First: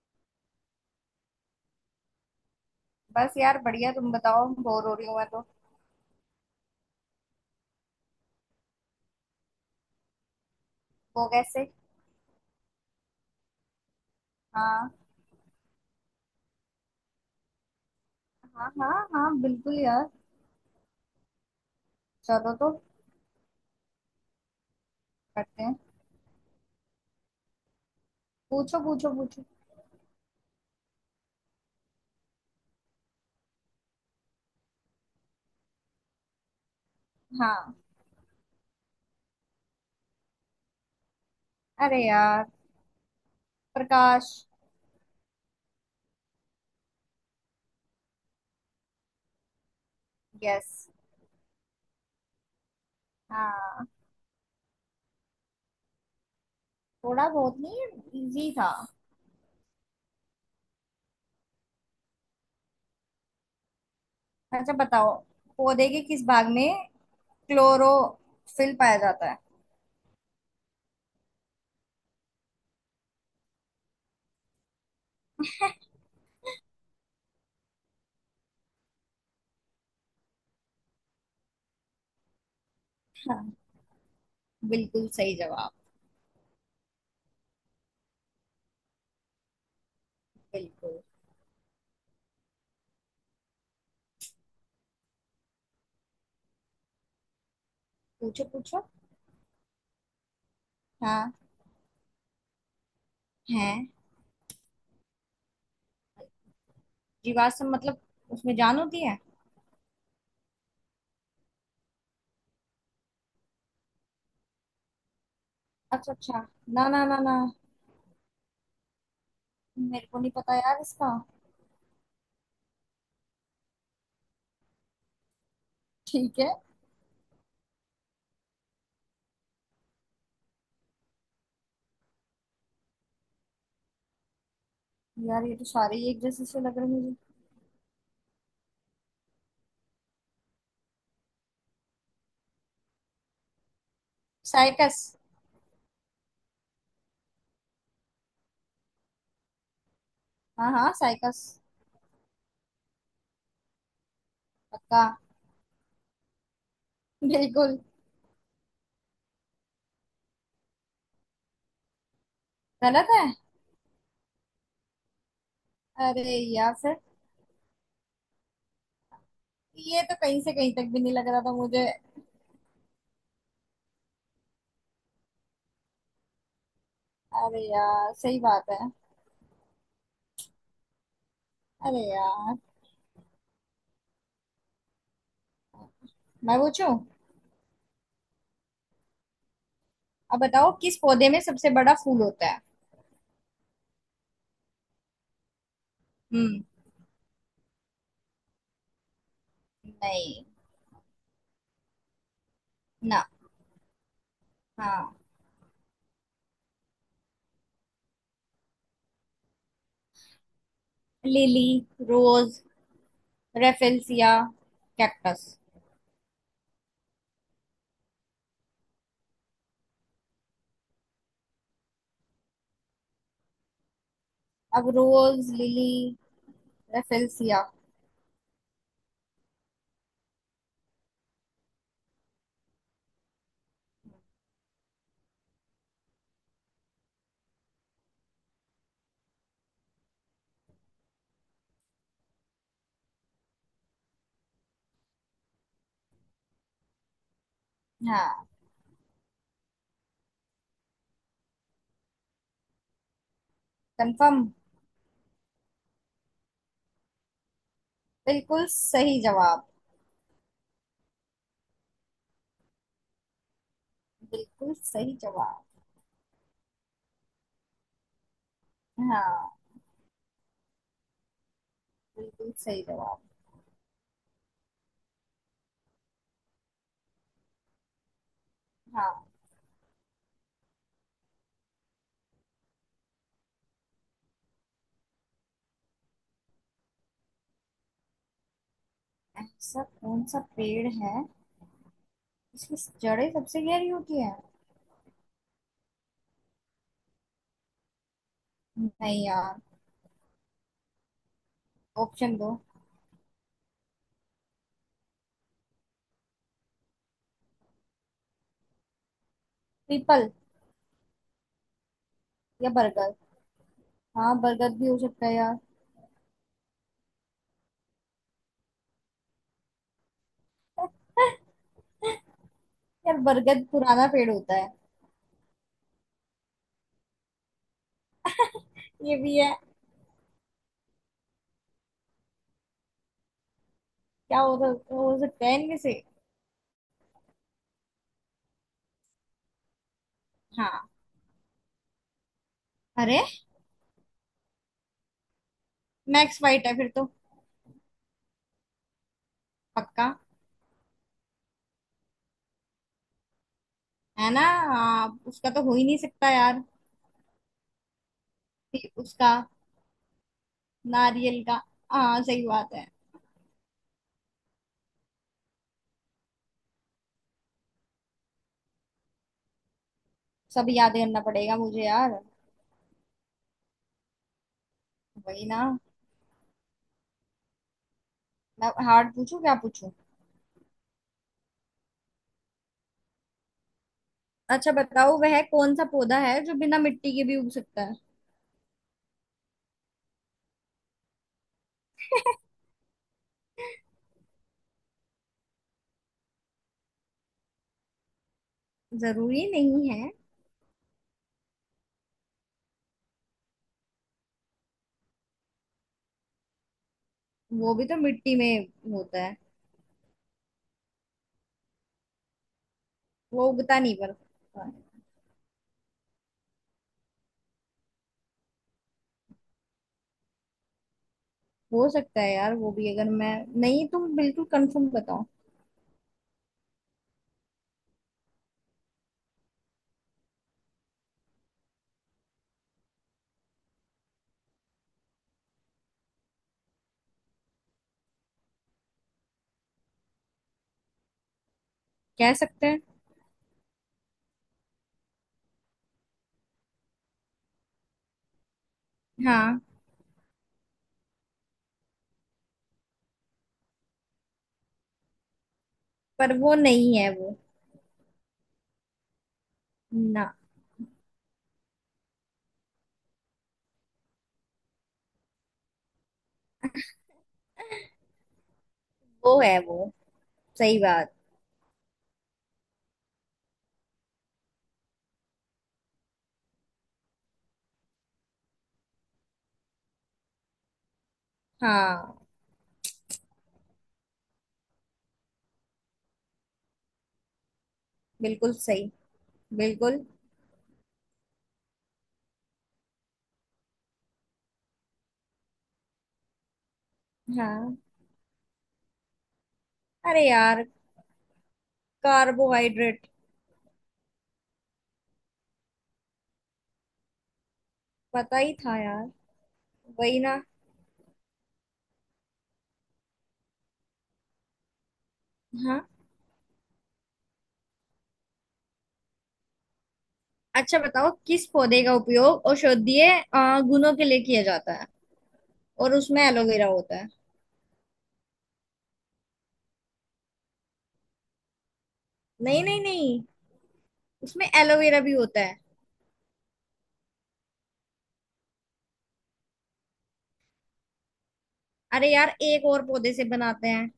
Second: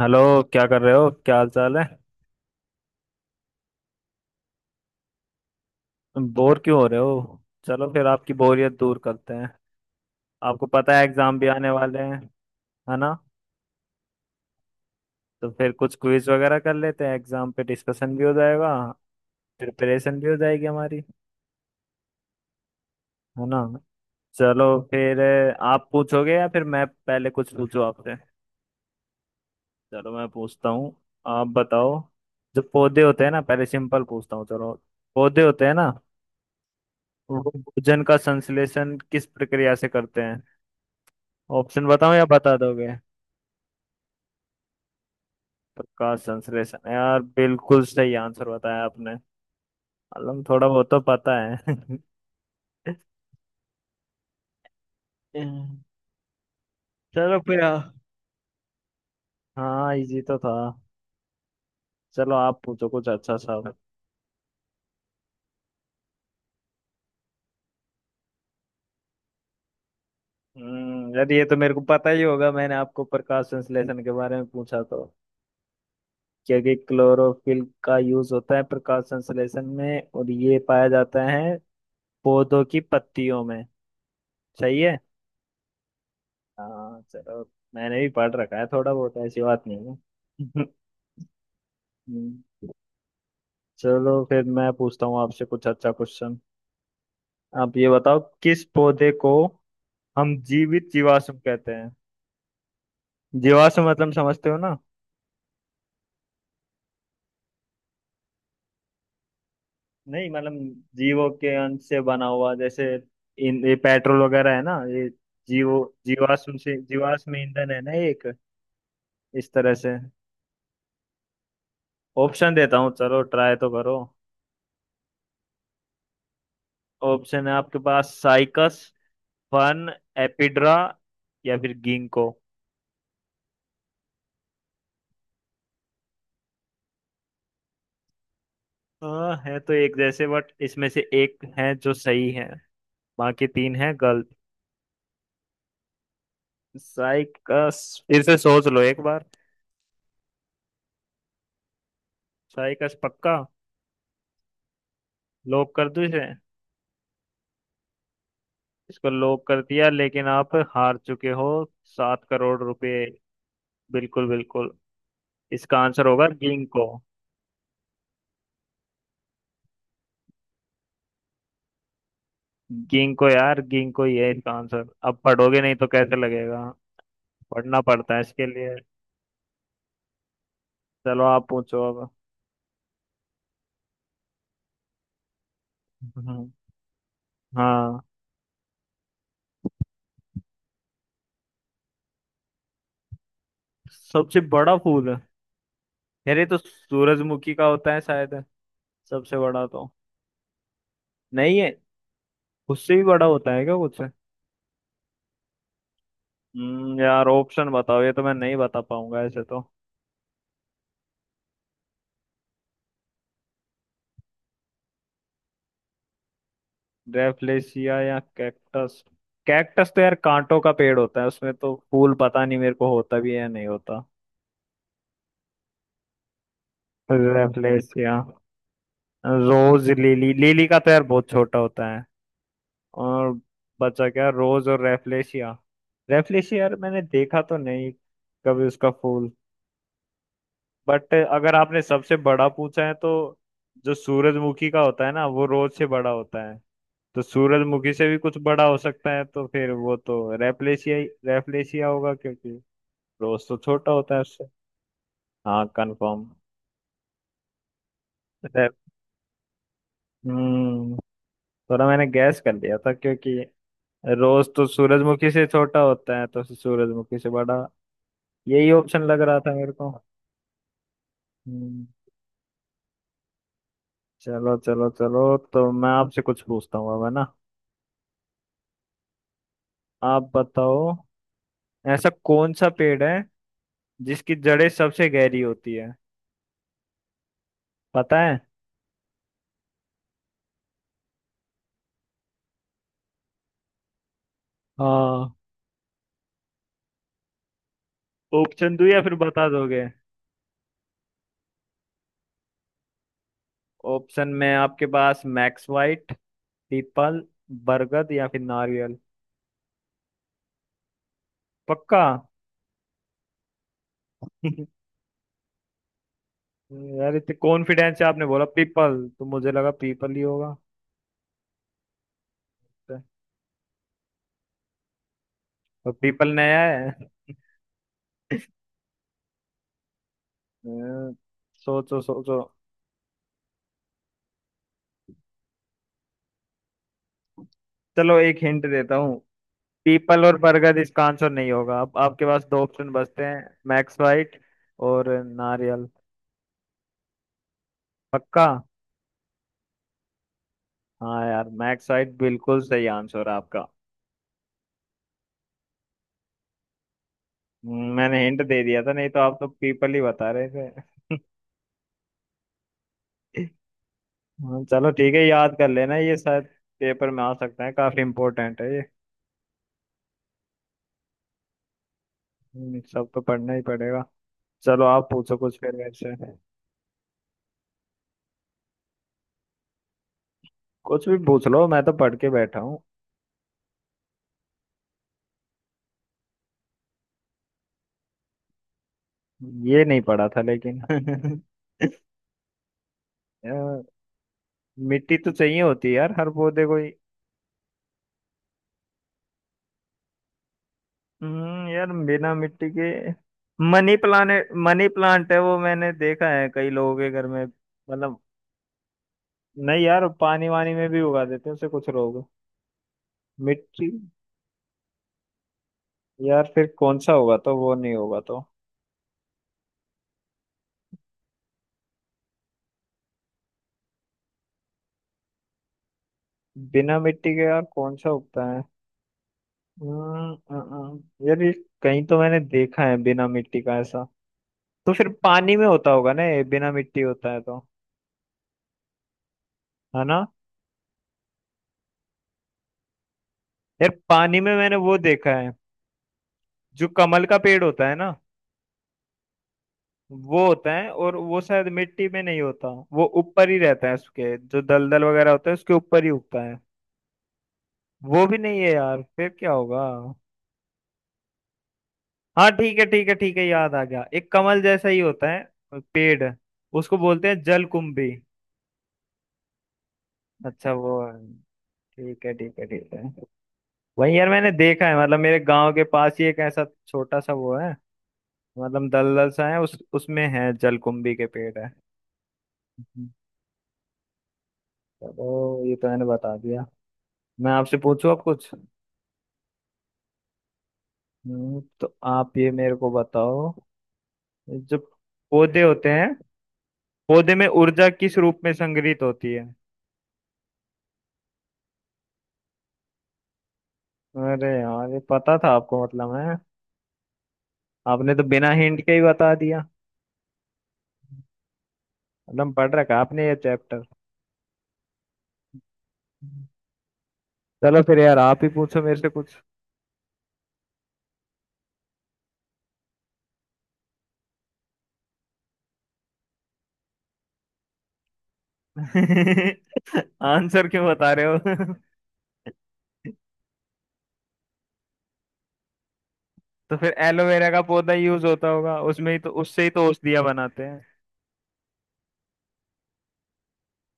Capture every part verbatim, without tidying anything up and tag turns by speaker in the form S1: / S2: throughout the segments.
S1: Hello. क्या कर रहे हो? क्या हाल चाल है?
S2: बस यार बढ़िया। तुम बताओ, बोर हो रही हूँ मैं तो।
S1: बोर क्यों हो रहे हो? चलो फिर आपकी बोरियत दूर करते हैं। आपको पता है
S2: वो
S1: एग्जाम भी
S2: कैसे?
S1: आने वाले हैं। है ना।
S2: हाँ
S1: तो फिर कुछ क्विज वगैरह कर लेते हैं, एग्जाम पे डिस्कशन भी हो जाएगा।
S2: हाँ हाँ हाँ बिल्कुल यार।
S1: प्रिपरेशन भी हो जाएगी हमारी।
S2: चलो तो
S1: है ना। चलो फिर अ,
S2: करते हैं।
S1: आप पूछोगे या फिर मैं पहले कुछ पूछूं आपसे?
S2: पूछो पूछो पूछो।
S1: चलो, मैं पूछता हूँ। आप बताओ। जो पौधे होते हैं ना, पहले सिंपल पूछता हूँ चलो। पौधे होते हैं ना, वो
S2: हाँ।
S1: भोजन का संश्लेषण किस प्रक्रिया से करते हैं? ऑप्शन
S2: अरे
S1: बताऊं या
S2: यार,
S1: बता दोगे?
S2: प्रकाश।
S1: प्रकाश संश्लेषण। यार बिल्कुल सही आंसर बताया आपने। मतलब थोड़ा
S2: यस।
S1: बहुत तो पता है।
S2: हाँ।
S1: हम्म,
S2: थोड़ा
S1: चलो
S2: बहुत
S1: फिर आ-
S2: नहीं, इजी था।
S1: हाँ, इजी तो था। चलो, आप पूछो कुछ अच्छा सा।
S2: अच्छा बताओ, पौधे के किस भाग में क्लोरोफिल पाया जाता है।
S1: हम्म यार ये तो मेरे को पता ही होगा, मैंने आपको प्रकाश संश्लेषण के बारे में पूछा तो। क्योंकि क्लोरोफिल का यूज होता है प्रकाश संश्लेषण में, और ये पाया जाता है पौधों की पत्तियों में। सही है।
S2: बिल्कुल सही जवाब।
S1: हाँ चलो। मैंने भी पढ़ रखा है थोड़ा बहुत, ऐसी बात नहीं है।
S2: बिल्कुल।
S1: हम्म, चलो फिर मैं पूछता हूँ आपसे कुछ अच्छा क्वेश्चन। आप ये बताओ,
S2: पूछो
S1: किस
S2: पूछो।
S1: पौधे को हम जीवित
S2: हाँ
S1: जीवाश्म कहते हैं?
S2: है।
S1: जीवाश्म मतलब समझते हो ना?
S2: जीवाश्म मतलब उसमें जान होती है।
S1: नहीं मतलब, जीवों के अंश से बना हुआ, जैसे इन ये पेट्रोल वगैरह है ना, ये जीवो
S2: अच्छा अच्छा।
S1: जीवाश्म से,
S2: ना ना ना
S1: जीवाश्म
S2: ना।
S1: ईंधन है ना एक, इस तरह से।
S2: मेरे को नहीं पता यार इसका।
S1: ऑप्शन देता हूँ, चलो ट्राई तो करो।
S2: ठीक है।
S1: ऑप्शन है आपके पास साइकस, फन, एपिड्रा, या फिर गिंको।
S2: यार ये तो सारे ही एक जैसे से लग रहे हैं मुझे।
S1: हाँ, है तो एक जैसे, बट इसमें से एक है जो सही है। बाकी तीन है गलत।
S2: साइकस।
S1: साइकस? फिर से सोच लो एक बार।
S2: हाँ हाँ साइकस।
S1: साइकस पक्का?
S2: पक्का।
S1: लॉक कर दूं इसे?
S2: बिल्कुल।
S1: इसको लॉक कर दिया, लेकिन आप हार चुके हो। सात करोड़ रुपए।
S2: गलत है?
S1: बिल्कुल बिल्कुल। इसका आंसर
S2: अरे
S1: होगा
S2: यार
S1: गिंको।
S2: फिर। ये तो कहीं से कहीं तक भी नहीं लग रहा था मुझे।
S1: गिंको, यार गिंको ही है इसका आंसर। अब पढ़ोगे नहीं तो कैसे लगेगा?
S2: अरे
S1: पढ़ना
S2: यार
S1: पड़ता है
S2: सही
S1: इसके
S2: बात
S1: लिए।
S2: है।
S1: चलो आप पूछो
S2: अरे
S1: अब।
S2: यार,
S1: हम्म,
S2: मैं पूछूं?
S1: हाँ।
S2: अब बताओ, किस पौधे में सबसे बड़ा फूल होता है।
S1: सबसे बड़ा फूल है? यार ये तो
S2: हम्म।
S1: सूरजमुखी का होता है शायद। सबसे बड़ा तो
S2: नहीं।
S1: नहीं है? उससे भी
S2: ना।
S1: बड़ा होता है क्या कुछ?
S2: हाँ।
S1: हम्म यार ऑप्शन बताओ, ये तो मैं नहीं बता पाऊंगा ऐसे तो।
S2: Lily, rose, rafflesia, cactus.
S1: ड्रेफलेसिया या कैक्टस? कैक्टस तो यार कांटों का पेड़ होता है, उसमें तो फूल पता नहीं मेरे को होता भी है या नहीं होता।
S2: अब rose, lily, rafflesia.
S1: ड्रेफलेसिया। Rose lily, lily का तो यार बहुत छोटा होता है। और बचा क्या, रोज और रेफलेशिया। रेफलेशिया, यार मैंने देखा तो नहीं कभी उसका फूल। बट अगर आपने सबसे बड़ा पूछा है तो, जो सूरजमुखी का होता है ना, वो रोज से बड़ा होता है। तो सूरजमुखी से भी कुछ
S2: हाँ
S1: बड़ा हो सकता है, तो फिर वो तो रैपलेशिया ही रैपलेशिया होगा, क्योंकि रोज तो छोटा होता है
S2: कंफर्म।
S1: उससे। हाँ कंफर्म।
S2: बिल्कुल सही जवाब।
S1: हम्म थोड़ा मैंने गैस कर लिया था, क्योंकि रोज तो
S2: बिल्कुल सही
S1: सूरजमुखी से
S2: जवाब।
S1: छोटा होता है, तो सूरजमुखी से बड़ा। यही ऑप्शन लग रहा
S2: हाँ।
S1: था मेरे को। हम्म
S2: बिल्कुल सही जवाब।
S1: चलो चलो चलो, तो मैं आपसे कुछ पूछता हूँ अब, है ना?
S2: हाँ।
S1: आप बताओ। ऐसा कौन सा पेड़ है जिसकी जड़ें सबसे गहरी होती है? पता है?
S2: ऐसा कौन सा पेड़ है जिसकी जड़ें सबसे गहरी होती है।
S1: हाँ। ऑप्शन दो या फिर
S2: नहीं
S1: बता
S2: यार,
S1: दोगे?
S2: ऑप्शन दो।
S1: ऑप्शन में आपके पास मैक्स वाइट, पीपल, बरगद, या फिर नारियल।
S2: पीपल
S1: पक्का?
S2: या बरगद। हाँ बरगद भी हो सकता है यार।
S1: यार इतने कॉन्फिडेंस से आपने बोला पीपल तो मुझे लगा पीपल ही होगा।
S2: यार बरगद पुराना पेड़ होता है।
S1: तो पीपल नया है?
S2: ये भी है।
S1: अ, सोचो सोचो।
S2: क्या हो, सक- हो सकता है इनमें से।
S1: चलो, एक हिंट देता हूँ। पीपल और बरगद
S2: हाँ।
S1: इसका आंसर नहीं होगा, अब आपके पास दो ऑप्शन
S2: अरे
S1: बचते हैं, मैक्स वाइट और नारियल।
S2: मैक्स वाइट है फिर तो।
S1: पक्का?
S2: पक्का।
S1: हाँ यार, मैक साइट बिल्कुल सही आंसर है आपका।
S2: है ना? हाँ, उसका तो हो ही नहीं सकता यार।
S1: हम्म, मैंने हिंट दे दिया था, नहीं तो
S2: उसका,
S1: आप तो पीपल ही बता रहे थे।
S2: नारियल का। हाँ सही बात है।
S1: हाँ, चलो ठीक है, याद कर लेना ये, शायद पेपर में आ सकता है, काफी इम्पोर्टेंट है ये।
S2: सब याद करना पड़ेगा मुझे यार।
S1: हम्म, सब तो पढ़ना ही पड़ेगा। चलो आप पूछो
S2: वही
S1: कुछ
S2: ना।
S1: फिर मेरे से।
S2: मैं हार्ड पूछूं क्या पूछूं?
S1: कुछ भी पूछ लो, मैं तो पढ़ के बैठा हूँ।
S2: अच्छा बताओ, वह कौन सा पौधा है जो बिना मिट्टी के भी उग सकता है।
S1: ये नहीं पढ़ा था लेकिन। अ, मिट्टी तो चाहिए होती है यार हर पौधे को।
S2: जरूरी नहीं है।
S1: हम्म यार बिना मिट्टी के। मनी प्लांट, मनी प्लांट है वो, मैंने देखा है कई लोगों के घर में
S2: वो भी तो
S1: मतलब।
S2: मिट्टी में होता है।
S1: नहीं यार, पानी वानी में भी उगा देते हैं उसे कुछ लोग।
S2: वो उगता
S1: मिट्टी?
S2: नहीं पर।
S1: यार फिर कौन सा होगा, तो वो नहीं होगा तो।
S2: हो सकता है यार, वो भी अगर मैं। नहीं, तुम बिल्कुल कंफर्म बताओ।
S1: बिना मिट्टी के यार कौन सा उगता है? हम्म, अ, अ, यार ये कहीं तो मैंने देखा है बिना मिट्टी का ऐसा। तो फिर पानी में होता होगा ना ये, बिना मिट्टी होता है तो। है ना।
S2: कह सकते हैं।
S1: यार, पानी में मैंने वो देखा है, जो कमल का पेड़ होता है ना।
S2: हाँ।
S1: वो होता है, और वो शायद मिट्टी में नहीं होता, वो ऊपर ही रहता है, उसके जो दलदल वगैरह होता है उसके ऊपर ही
S2: पर
S1: उगता
S2: वो
S1: है।
S2: नहीं है वो।
S1: वो भी नहीं है यार? फिर क्या होगा?
S2: ना।
S1: हाँ ठीक है ठीक है ठीक है, याद आ गया, एक कमल जैसा ही होता है पेड़। उसको बोलते हैं जलकुंभी।
S2: वो है वो।
S1: अच्छा
S2: सही
S1: वो
S2: बात।
S1: है। ठीक है ठीक है ठीक है। वही यार मैंने देखा है मतलब, मेरे गांव के पास ही एक ऐसा छोटा सा वो है। मतलब दलदल सा है, उस उसमें है जलकुंभी के पेड़ है।
S2: हाँ
S1: हम्म। चलो ये तो मैंने बता दिया। मैं आपसे पूछूं अब कुछ?
S2: बिल्कुल सही। बिल्कुल।
S1: हम्म, तो आप ये मेरे को बताओ, जो पौधे होते हैं, पौधे में
S2: हाँ।
S1: ऊर्जा किस रूप में संग्रहित होती है?
S2: अरे यार, कार्बोहाइड्रेट।
S1: अरे यार, ये पता था आपको मतलब? है आपने तो
S2: पता
S1: बिना
S2: ही था
S1: हिंट के ही
S2: यार।
S1: बता दिया।
S2: वही ना।
S1: मतलब पढ़ रखा है आपने ये चैप्टर।
S2: हाँ।
S1: चलो फिर यार, आप ही पूछो मेरे से। कुछ
S2: अच्छा बताओ, किस पौधे का उपयोग औषधीय अ, गुणों के लिए किया जाता है। और उसमें एलोवेरा होता है।
S1: आंसर क्यों बता रहे हो?
S2: नहीं नहीं नहीं, उसमें एलोवेरा भी होता है।
S1: तो फिर एलोवेरा का पौधा यूज होता होगा उसमें ही, तो उससे ही तो औषधियां बनाते हैं।
S2: अरे यार, एक और पौधे से बनाते हैं।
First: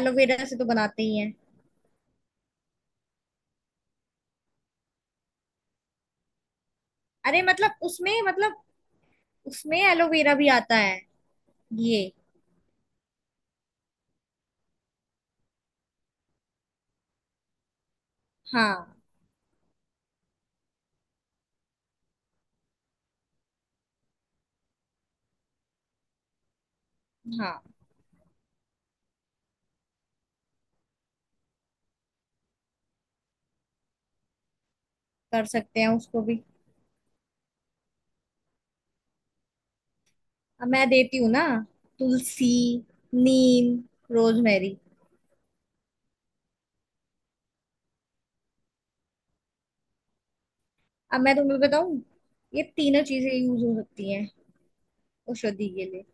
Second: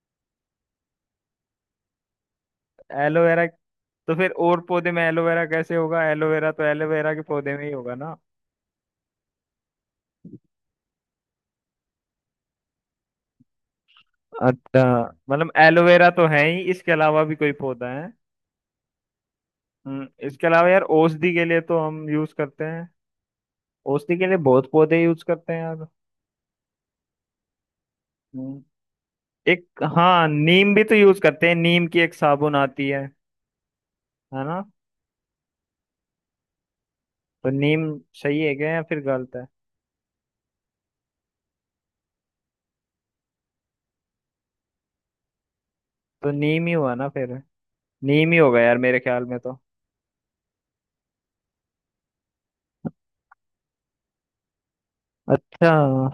S2: एलोवेरा से तो बनाते ही हैं।
S1: एलोवेरा। तो फिर और पौधे में एलोवेरा कैसे होगा? एलोवेरा तो एलोवेरा के
S2: अरे
S1: पौधे में ही
S2: मतलब
S1: होगा ना।
S2: उसमें मतलब उसमें एलोवेरा भी आता है ये।
S1: अच्छा। मतलब एलोवेरा तो है ही, इसके अलावा भी कोई पौधा है?
S2: हाँ
S1: हम्म, इसके अलावा यार औषधि के लिए तो हम यूज करते हैं। औषधि के लिए बहुत पौधे यूज करते हैं यार।
S2: हाँ
S1: हम्म, एक। हाँ नीम भी तो यूज करते हैं, नीम की एक साबुन आती है। है ना।
S2: कर सकते हैं उसको भी।
S1: तो नीम, सही है क्या या फिर गलत है?
S2: अब मैं देती हूँ ना। तुलसी, नीम, रोजमेरी।
S1: तो नीम ही हुआ ना फिर। नीम ही होगा यार, मेरे ख्याल में तो।
S2: अब मैं तुम्हें बताऊं, ये तीनों चीजें यूज हो सकती हैं औषधि
S1: अच्छा।
S2: के लिए।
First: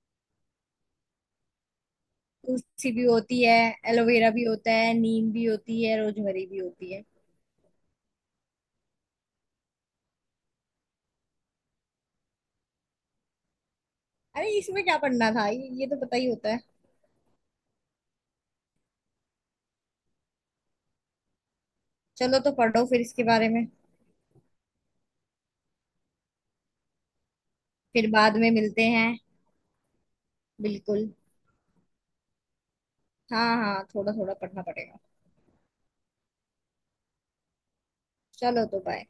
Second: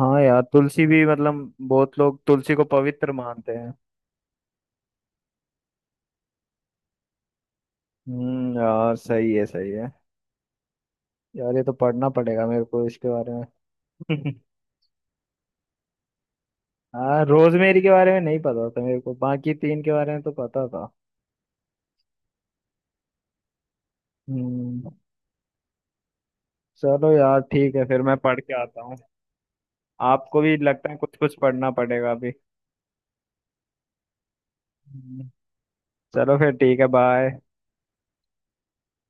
S1: हाँ यार, तुलसी भी मतलब बहुत लोग तुलसी को
S2: तुलसी भी
S1: पवित्र
S2: होती
S1: मानते
S2: है,
S1: हैं।
S2: एलोवेरा भी होता है, नीम भी होती है, रोजमेरी भी होती है।
S1: हम्म यार सही है सही है। यार ये तो पढ़ना पड़ेगा मेरे को इसके बारे में।
S2: अरे इसमें क्या पढ़ना था, ये, ये तो पता ही होता है।
S1: हाँ रोजमेरी के बारे में नहीं पता था मेरे को, बाकी तीन के बारे में तो पता था।
S2: चलो तो पढ़ो फिर इसके बारे में।
S1: हम्म चलो यार ठीक है, फिर
S2: फिर
S1: मैं
S2: बाद
S1: पढ़
S2: में
S1: के आता
S2: मिलते
S1: हूँ।
S2: हैं।
S1: आपको भी लगता है
S2: बिल्कुल।
S1: कुछ कुछ पढ़ना पड़ेगा अभी?
S2: हाँ हाँ थोड़ा थोड़ा पढ़ना पड़ेगा।
S1: हम्म, चलो फिर ठीक है, बाय।
S2: चलो तो बाय।